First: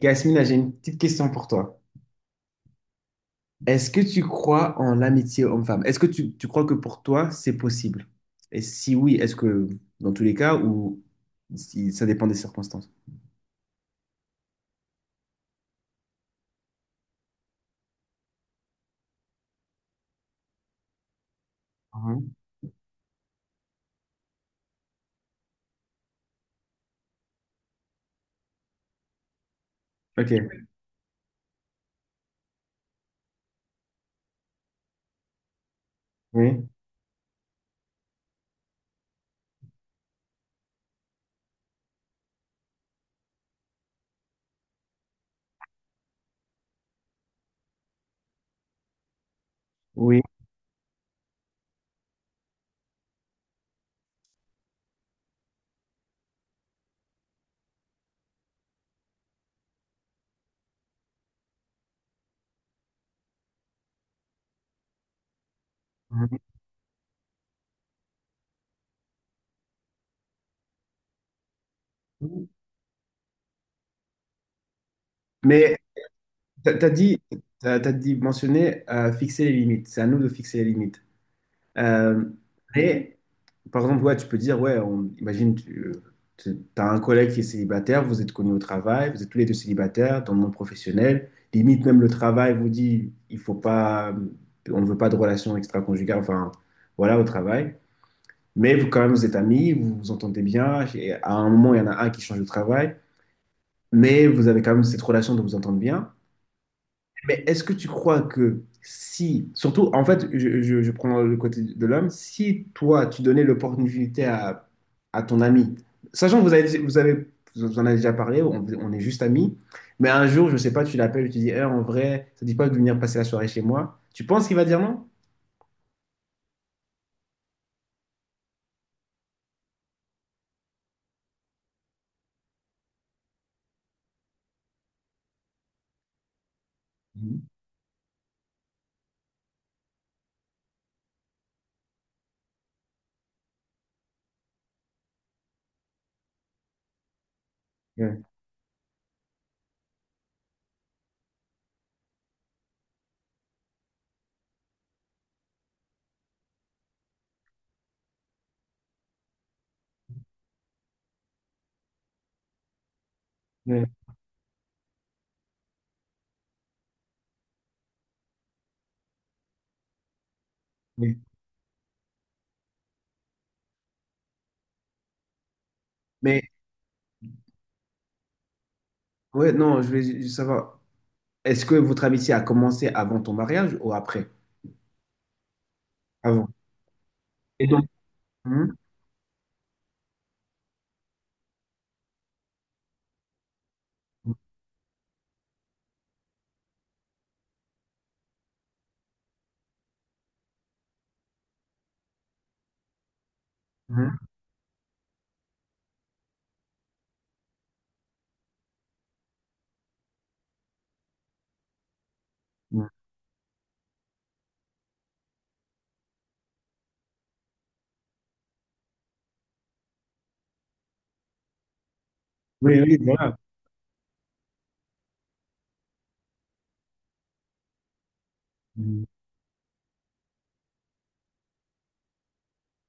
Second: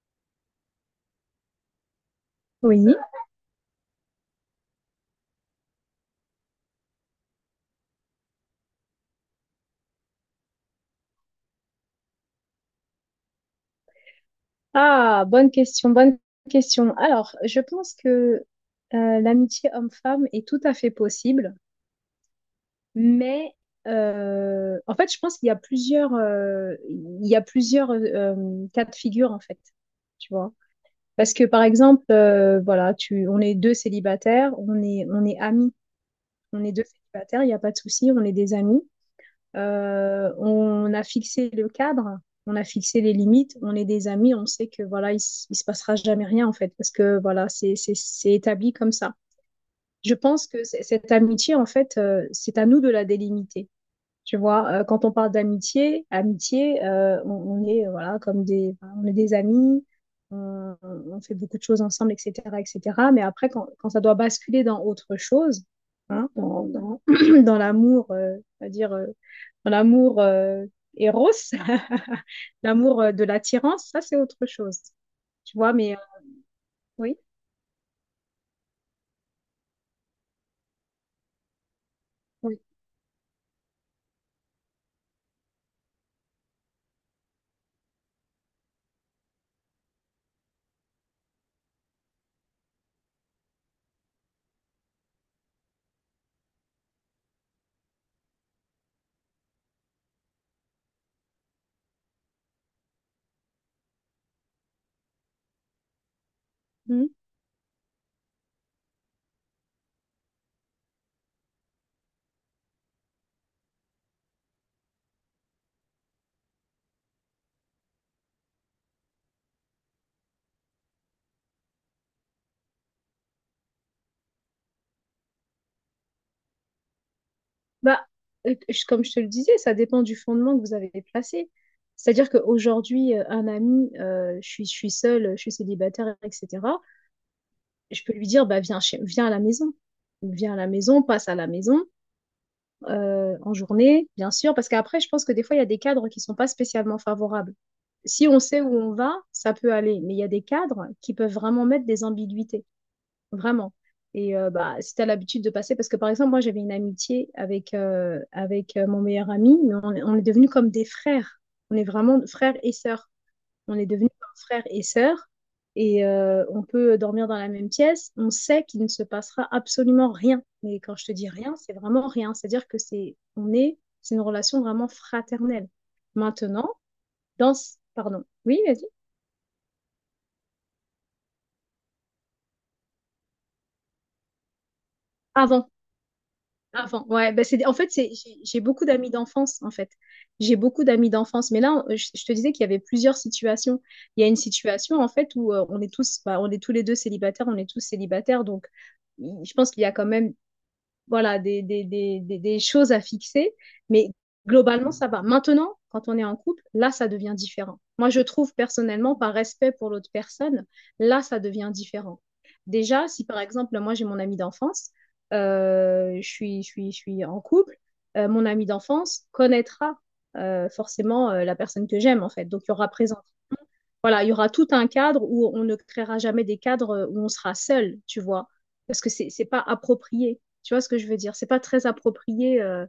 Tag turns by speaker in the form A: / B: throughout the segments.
A: Yasmina, j'ai une petite question pour toi.
B: Oui.
A: Est-ce que tu crois en l'amitié homme-femme? Est-ce que tu crois que pour toi, c'est possible? Et si oui, est-ce que dans tous les cas ou si ça dépend des circonstances?
B: Ah, bonne question, bonne question. Alors, je pense que l'amitié homme-femme est tout à fait possible,
A: Mhm.
B: mais en fait, je pense qu'il y a plusieurs cas de figure en fait.
A: Ok,
B: Tu vois? Parce que par exemple, voilà, on est deux célibataires, on est amis, on
A: oui,
B: est deux célibataires, il n'y a pas de souci, on est des amis. On a fixé le cadre, on a fixé les limites, on est des amis, on sait que voilà, il se passera jamais rien en fait, parce que voilà, c'est établi comme ça. Je
A: oui.
B: pense que cette amitié, en fait, c'est à nous de la délimiter. Tu vois, quand on parle d'amitié, amitié, on est voilà comme des, enfin, on est des amis, on fait beaucoup de choses ensemble, etc., etc. Mais après, quand ça doit basculer dans autre chose, hein, dans l'amour, c'est-à-dire dans l'amour Eros,
A: Mhm.
B: l'amour de l'attirance, ça c'est autre chose. Tu vois,
A: Mais
B: mais
A: tu as
B: oui,
A: dit, t'as, t'as dit mentionné fixer les limites. C'est à nous de fixer les limites. Euh,
B: oui.
A: mais, par exemple, ouais, tu peux dire, ouais, on, imagine, tu as un collègue qui est célibataire, vous êtes connus au travail, vous êtes tous les deux célibataires dans le monde professionnel. Limite, même le travail vous dit, il faut pas, on ne veut pas de relation extra-conjugale, enfin, voilà, au travail. Mais vous, quand même, vous êtes amis, vous vous entendez bien. Et à un moment, il y en a un qui change de travail, mais vous avez quand même cette relation de vous entendre bien.
B: Mmh.
A: Mais est-ce que tu crois que si, surtout, en fait, je prends le côté de l'homme, si toi, tu donnais l'opportunité à ton ami, sachant que vous en avez déjà parlé, on est juste amis, mais un jour, je sais pas, tu l'appelles, tu dis, Eh, en vrai, ça te dit pas de venir passer la soirée chez moi, tu penses qu'il va dire non?
B: Bah, comme je te le disais, ça dépend du fondement que vous avez placé. C'est-à-dire qu'aujourd'hui, un ami, je suis seule, je suis célibataire, etc.
A: Mhm.
B: Je peux lui dire, bah, viens, viens à la maison. Viens à la maison, passe à la maison, en journée, bien sûr, parce qu'après, je pense que des fois, il y a des cadres qui sont pas spécialement favorables.
A: Ouais,
B: Si on sait où on va, ça peut aller, mais il y a des cadres qui peuvent vraiment mettre des ambiguïtés. Vraiment. Et bah, si tu as l'habitude de passer, parce que par exemple, moi j'avais une amitié avec, mon meilleur ami, mais on est devenus comme des frères. On est vraiment frères et sœurs. On
A: ouais,
B: est devenus comme frères et sœurs. Et on peut dormir dans la même pièce. On sait qu'il ne se passera absolument rien. Mais quand je te
A: ouais.
B: dis rien, c'est vraiment rien. C'est-à-dire que c'est une relation vraiment fraternelle.
A: Mais,
B: Maintenant, pardon. Oui, vas-y.
A: ouais, non, je vais juste savoir, est-ce que votre amitié a commencé avant ton mariage ou après?
B: Avant.
A: Avant.
B: Avant, ouais, ben c'est,
A: Et
B: en
A: donc,
B: fait, j'ai
A: mhm.
B: beaucoup d'amis d'enfance, en fait. J'ai beaucoup d'amis d'enfance. Mais là, je te disais qu'il y avait plusieurs situations. Il y a une situation, en fait, où on est tous, bah, on est tous les deux célibataires, on est tous célibataires. Donc, je pense qu'il y a quand même voilà, des choses à fixer, mais
A: Mhm.
B: globalement, ça va. Maintenant, quand on est en couple, là, ça devient différent. Moi, je trouve personnellement, par respect pour l'autre personne, là, ça devient différent.
A: Mhm.
B: Déjà, si par exemple, moi, j'ai mon ami d'enfance, je suis en couple, mon ami d'enfance connaîtra forcément la personne que j'aime, en fait. Donc, il y
A: Oui,
B: aura
A: oui,
B: présent
A: voilà.
B: voilà, il y aura tout un cadre où on ne créera jamais des cadres où on sera seul, tu vois, parce
A: Mhm.
B: que c'est pas approprié. Tu vois ce que je veux dire? C'est pas très approprié euh,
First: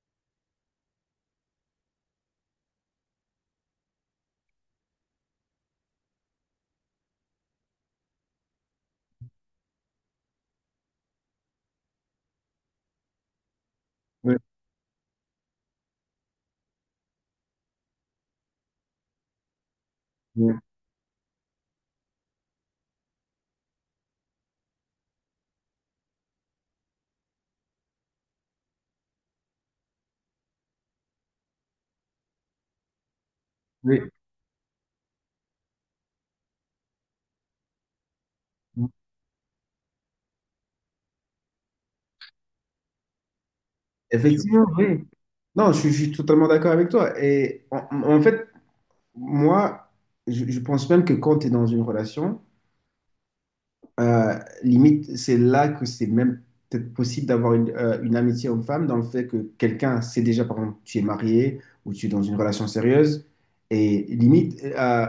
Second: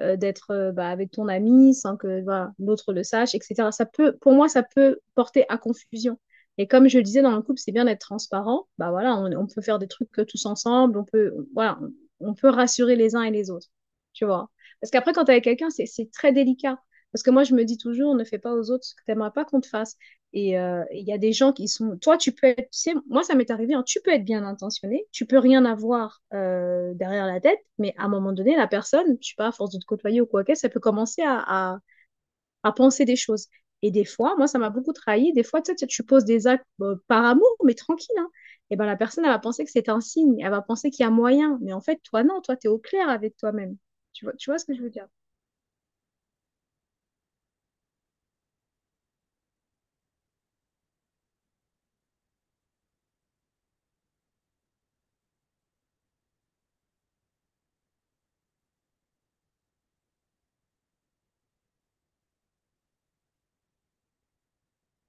B: euh, d'être bah, avec ton ami sans que voilà, l'autre le sache, etc. Ça peut, pour moi, ça peut porter à confusion. Et comme je le disais dans le couple, c'est bien d'être transparent. Bah voilà, on peut faire des trucs tous ensemble, voilà, on peut rassurer les uns et les autres, tu
A: Oui,
B: vois. Parce qu'après, quand t'es avec quelqu'un, c'est très délicat. Parce que moi, je me dis toujours, ne fais pas aux autres ce que t'aimerais pas qu'on te fasse.
A: oui.
B: Et il y a des gens qui sont. Toi, tu peux être. Tu sais, moi, ça m'est arrivé, hein, tu peux être bien intentionné, tu peux rien avoir derrière la tête, mais à un moment donné, la personne, je sais pas, à force de te côtoyer ou quoi que ça peut commencer à penser des choses. Et
A: Oui,
B: des fois, moi, ça m'a beaucoup trahi. Des fois, tu sais, tu poses des actes par amour, mais tranquille. Hein. Et ben la personne, elle va penser que c'est un signe, elle va penser qu'il y a moyen. Mais en fait, toi, non, toi, tu es au clair avec toi-même. Tu vois
A: effectivement,
B: ce que je veux
A: oui.
B: dire?
A: Non, je suis totalement d'accord avec toi. Et en, en fait, moi, je pense même que quand tu es dans une relation, Euh, limite, c'est là que c'est même peut-être possible d'avoir une amitié homme-femme dans le fait que quelqu'un sait déjà, par exemple, tu es marié ou tu es dans une relation sérieuse. Et limite,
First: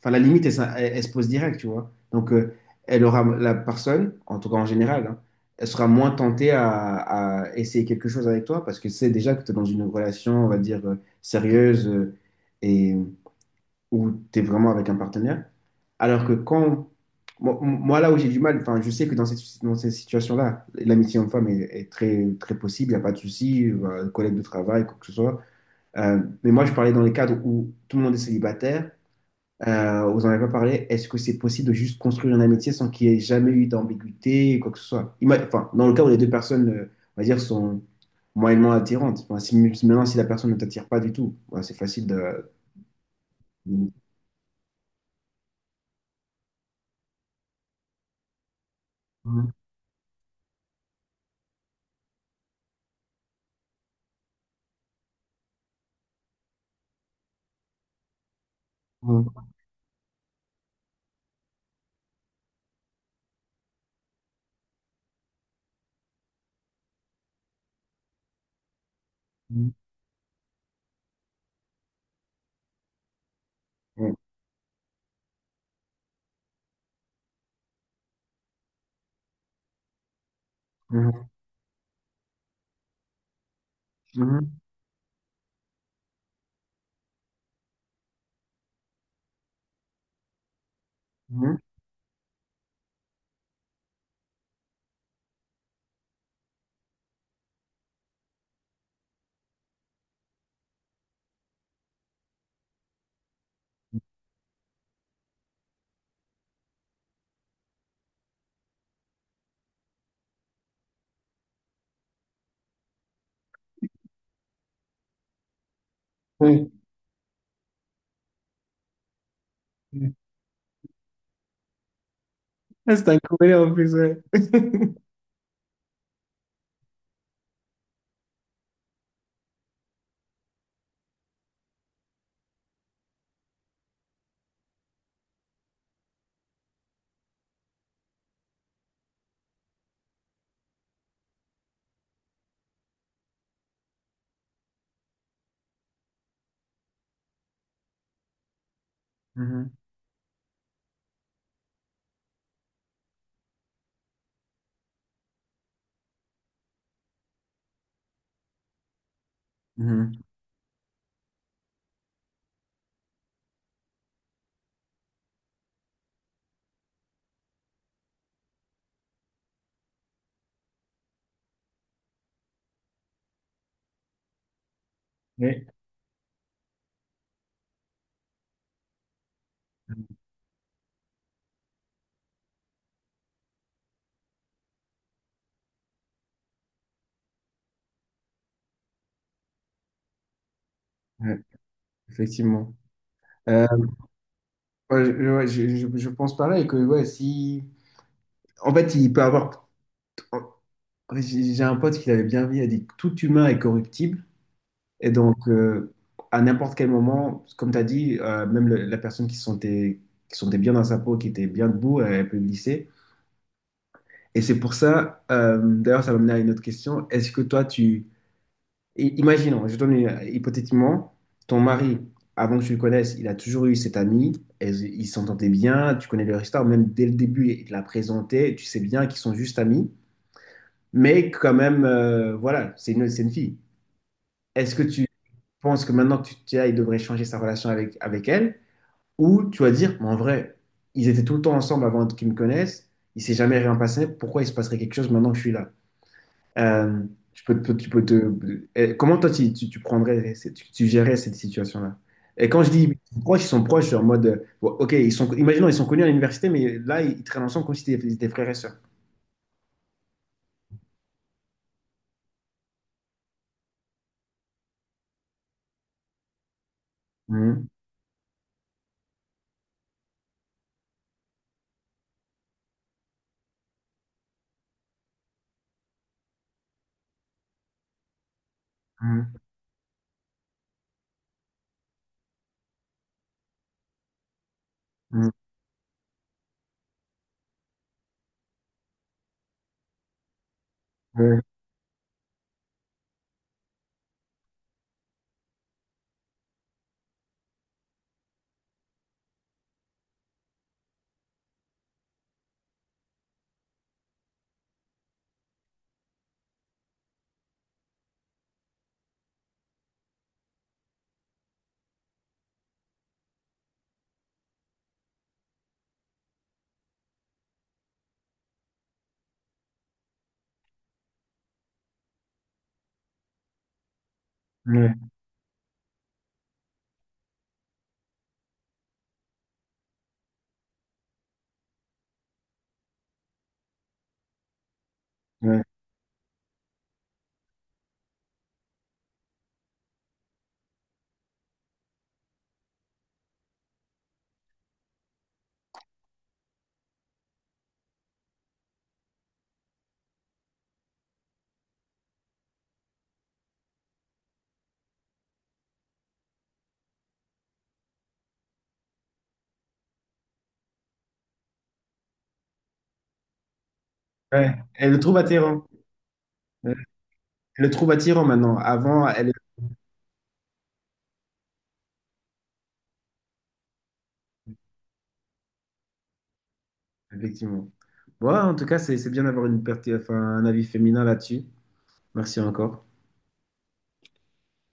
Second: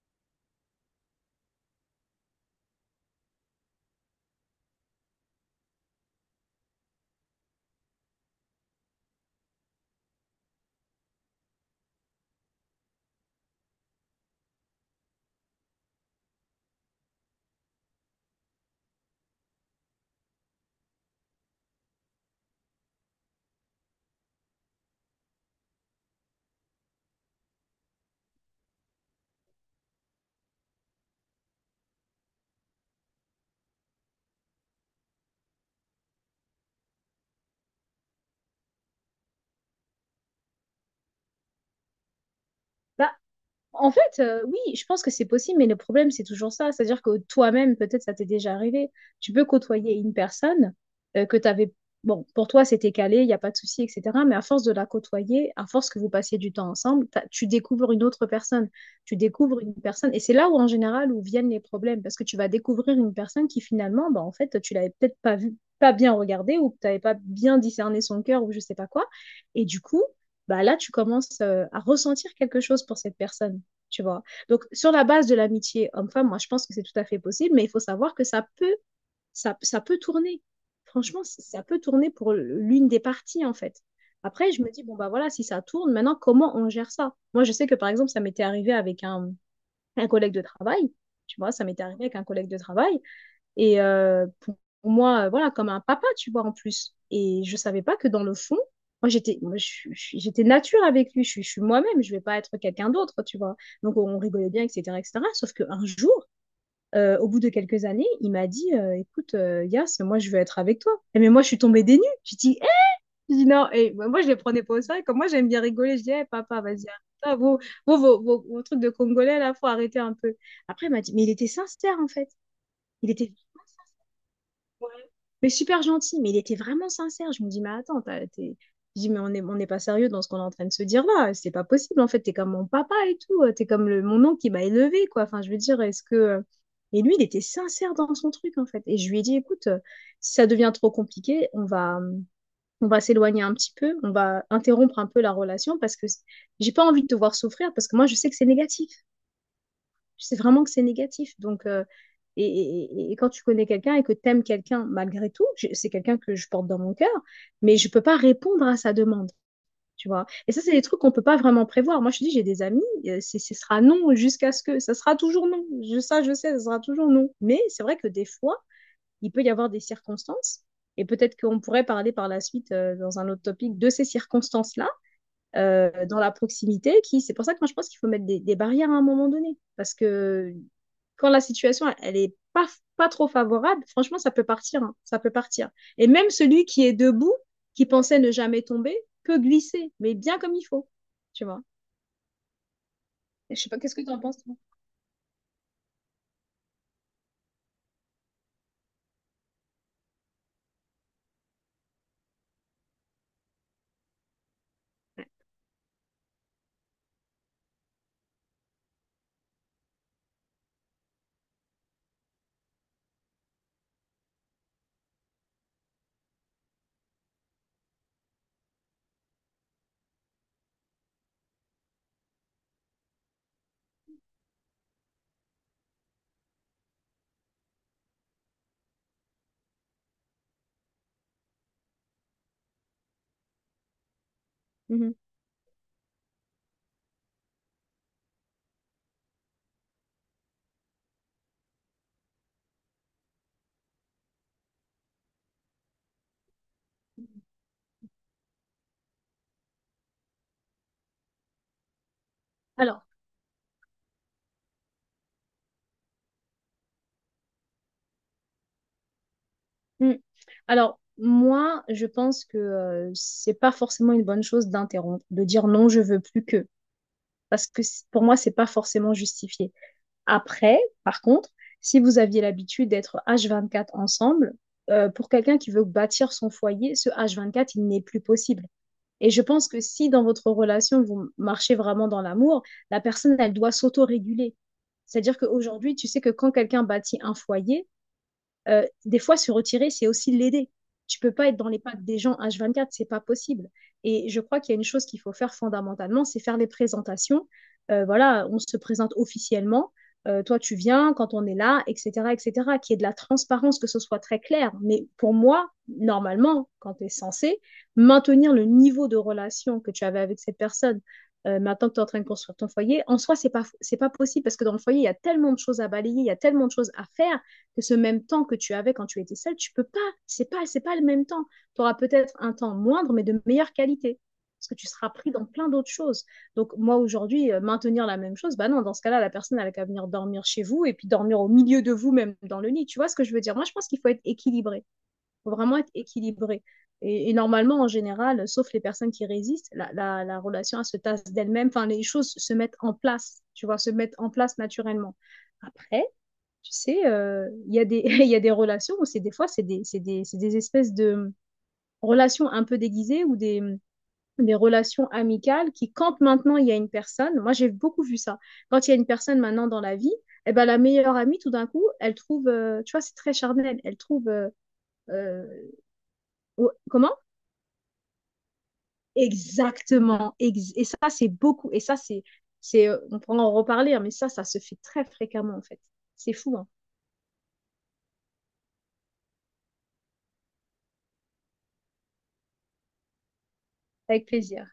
A: enfin, la limite, elle, elle se pose direct, tu vois. Donc, elle aura, la personne, en tout cas en général, hein, elle sera moins tentée à essayer quelque chose avec toi parce que c'est déjà que tu es dans une relation, on va dire, sérieuse. euh, Où tu es vraiment avec un partenaire. Alors que quand, moi, là où j'ai du mal, enfin, je sais que dans cette, dans ces situations-là, l'amitié homme-femme est, est très possible, il n'y a pas de souci, collègue de travail, quoi que ce soit. Mais moi, je parlais dans les cadres où tout le monde est célibataire, vous n'en avez pas parlé, est-ce que c'est possible de juste construire une amitié sans qu'il y ait jamais eu d'ambiguïté, quoi que ce soit? Enfin, dans le cas où les deux personnes, on va dire, sont moyennement attirantes. Enfin, si maintenant, si la personne ne t'attire pas du tout, ouais, c'est facile de...
B: Bah, en fait, oui, je pense que c'est possible, mais le problème, c'est toujours ça. C'est-à-dire que toi-même, peut-être ça t'est déjà arrivé. Tu peux côtoyer une personne que tu avais. Bon, pour toi, c'était calé, il n'y a pas de souci, etc. Mais à force de la côtoyer, à force que vous passiez du temps ensemble, tu découvres une autre personne. Tu découvres une personne. Et c'est là où, en général, où viennent les problèmes. Parce que tu vas découvrir une personne qui, finalement, bah, en fait, tu l'avais peut-être pas vue, pas bien regardée, ou que tu n'avais pas bien discerné son cœur, ou je sais pas quoi. Et du coup bah là, tu commences à ressentir quelque chose pour cette personne tu
A: Mhm,
B: vois. Donc, sur la base de l'amitié homme-femme, moi, je pense que c'est tout à fait possible, mais il faut savoir que ça peut tourner. Franchement, ça peut tourner pour l'une des parties, en fait. Après,
A: mhm,
B: je me dis, bon, bah voilà, si ça tourne, maintenant, comment on gère ça? Moi, je sais que, par exemple, ça m'était arrivé avec un collègue de travail, tu vois,
A: mhm.
B: ça m'était arrivé avec un collègue de travail, et pour moi, voilà, comme un papa, tu vois, en plus. Et je savais pas que dans le fond, moi, j'étais nature avec lui. Je suis moi-même. Je vais pas être quelqu'un d'autre, tu vois. Donc, on rigolait bien, etc., etc. Sauf qu'un jour, au bout de quelques années, il m'a dit, écoute, Yas, moi, je veux être avec toi. Et mais moi, je suis tombée des nues. J'ai dit, non. Et moi, je les prenais pas au sérieux. Comme moi, j'aime bien rigoler. Je dis, eh papa,
A: Sim,
B: vas-y, arrête. Ah, vos trucs de Congolais, là, faut arrêter un
A: sim.
B: peu. Après, il m'a dit, mais il était sincère, en fait.
A: Ah, Você
B: Il
A: tá en
B: était
A: plus, ouais.
B: Ouais. Mais super gentil, mais il était vraiment sincère. Je me dis, mais attends, t'es. Je dis, mais on n'est pas sérieux dans ce qu'on est en train de se dire là. C'est pas possible, en fait. T'es comme mon papa et tout. T'es comme le, mon oncle qui m'a élevé, quoi. Enfin, je veux dire, est-ce que. Et lui, il était sincère dans son truc, en fait. Et je lui ai dit, écoute, si ça devient trop compliqué, on va s'éloigner un petit peu. On va interrompre un peu la relation parce que j'ai pas envie de te voir souffrir parce que moi, je sais que c'est négatif.
A: Mhm,
B: Je sais vraiment que c'est négatif. Donc, et, et quand tu connais quelqu'un et que t'aimes quelqu'un malgré tout, c'est quelqu'un que je porte dans mon cœur, mais je peux pas répondre à sa demande, tu
A: mhm.
B: vois. Et ça, c'est des trucs qu'on peut pas vraiment prévoir. Moi, je te dis, j'ai des amis, ce sera non ça sera toujours non. Ça, je sais, ça sera toujours non. Mais c'est vrai que des fois, il peut y avoir des circonstances, et peut-être qu'on pourrait parler par la suite, dans un autre topic, de ces circonstances-là
A: Ouais,
B: dans la proximité qui, c'est pour ça que moi je pense qu'il faut mettre des barrières à un moment donné. Parce
A: mm-hmm,
B: que quand la situation, elle est pas trop favorable, franchement, ça peut partir, hein, ça peut partir. Et même celui qui est debout, qui pensait ne jamais tomber, peut glisser, mais bien comme il faut,
A: ouais,
B: tu vois.
A: effectivement.
B: Je
A: Euh,
B: sais pas, qu'est-ce que tu en penses, toi?
A: ouais, ouais, je pense pareil que ouais, si. En fait, il peut avoir. J'ai un pote qui l'avait bien vu, il a dit que tout humain est corruptible. Et donc, à n'importe quel moment, comme tu as dit, même la personne qui se sentait bien dans sa peau, qui était bien debout, elle peut glisser. Et c'est pour ça, d'ailleurs, ça m'amène à une autre question. Est-ce que toi, tu. Imaginons, hypothétiquement, ton mari, avant que tu le connaisses, il a toujours eu cette amie, ils s'entendaient bien, tu connais leur histoire, même dès le début, il te l'a présentée, tu sais bien qu'ils sont juste amis, mais quand même, voilà, c'est c'est une fille. Est-ce que tu
B: Mhm.
A: penses que maintenant que tu es là, il devrait changer sa relation avec, avec elle, ou tu vas dire, Mais en vrai, ils étaient tout le temps ensemble avant qu'ils me connaissent, il s'est jamais rien passé, pourquoi il se passerait quelque chose maintenant que je suis là? Euh, Tu peux, tu peux comment toi, tu prendrais, tu, tu gérerais cette situation-là? Et quand je dis
B: Alors,
A: proches, ils sont proches, genre en mode, bon, ok, ils sont, imaginons, ils sont connus à l'université, mais là, ils traînent ensemble comme si c'était des frères et sœurs.
B: mm. Alors, moi, je pense que c'est pas forcément une bonne chose d'interrompre, de dire non, je veux plus que,
A: Mhm,
B: parce que pour moi, c'est pas forcément justifié. Après, par contre, si vous aviez l'habitude d'être H24 ensemble, pour quelqu'un qui veut bâtir son foyer, ce H24, il n'est plus possible. Et
A: mhm,
B: je pense que si dans votre relation, vous marchez vraiment dans l'amour, la personne, elle doit s'auto-réguler.
A: mhm.
B: C'est-à-dire qu'aujourd'hui, tu sais que quand quelqu'un bâtit un foyer, des fois, se retirer, c'est aussi l'aider. Tu peux
A: Ouais,
B: pas être dans les pattes des gens H24, c'est pas possible. Et je crois qu'il y a une chose qu'il faut faire fondamentalement, c'est faire les présentations. Voilà, on se présente officiellement. Toi, tu viens quand on est là, etc., etc. Qu'il y ait de la transparence, que ce soit très clair. Mais pour moi, normalement, quand tu es censé maintenir le niveau de relation que tu avais avec cette personne, maintenant que tu es en train de construire ton foyer, en soi, c'est pas possible parce que dans le foyer, il y a tellement de choses à balayer, il y a tellement de choses à faire que ce même temps que tu avais quand tu étais seule, tu peux pas. C'est pas le même temps. Tu auras peut-être un temps moindre, mais de meilleure qualité. Parce que tu
A: ouais,
B: seras pris dans plein d'autres choses. Donc, moi, aujourd'hui, maintenir la même chose, bah non, dans ce cas-là, la personne, elle a qu'à venir dormir chez vous et puis dormir au milieu de vous, même dans le lit. Tu vois ce que je veux dire? Moi, je pense qu'il faut être équilibré. Il faut
A: ouais,
B: vraiment être équilibré. Normalement, en général, sauf les personnes qui résistent, la relation, elle se tasse d'elle-même. Enfin, les choses se mettent en place, tu vois, se mettent en place naturellement. Après, tu sais, il y a des, il y a des relations où c'est des fois, c'est des espèces de relations un peu déguisées ou des relations amicales qui, quand maintenant il y a une personne, moi j'ai beaucoup vu ça, quand il y a une personne maintenant dans la vie, eh ben, la meilleure amie, tout d'un coup, elle trouve, tu vois, c'est très charnel,
A: ouais. Elle le trouve
B: euh,
A: attirant. Elle
B: comment?
A: le trouve attirant maintenant. Avant, elle.
B: Exactement. Et ça, c'est beaucoup. Et ça, on pourra en reparler, hein, mais ça se fait très fréquemment, en fait. C'est fou, hein.
A: Effectivement. Voilà, en tout cas, c'est bien d'avoir une perte, enfin, un avis féminin là-dessus. Merci encore.
B: Avec plaisir.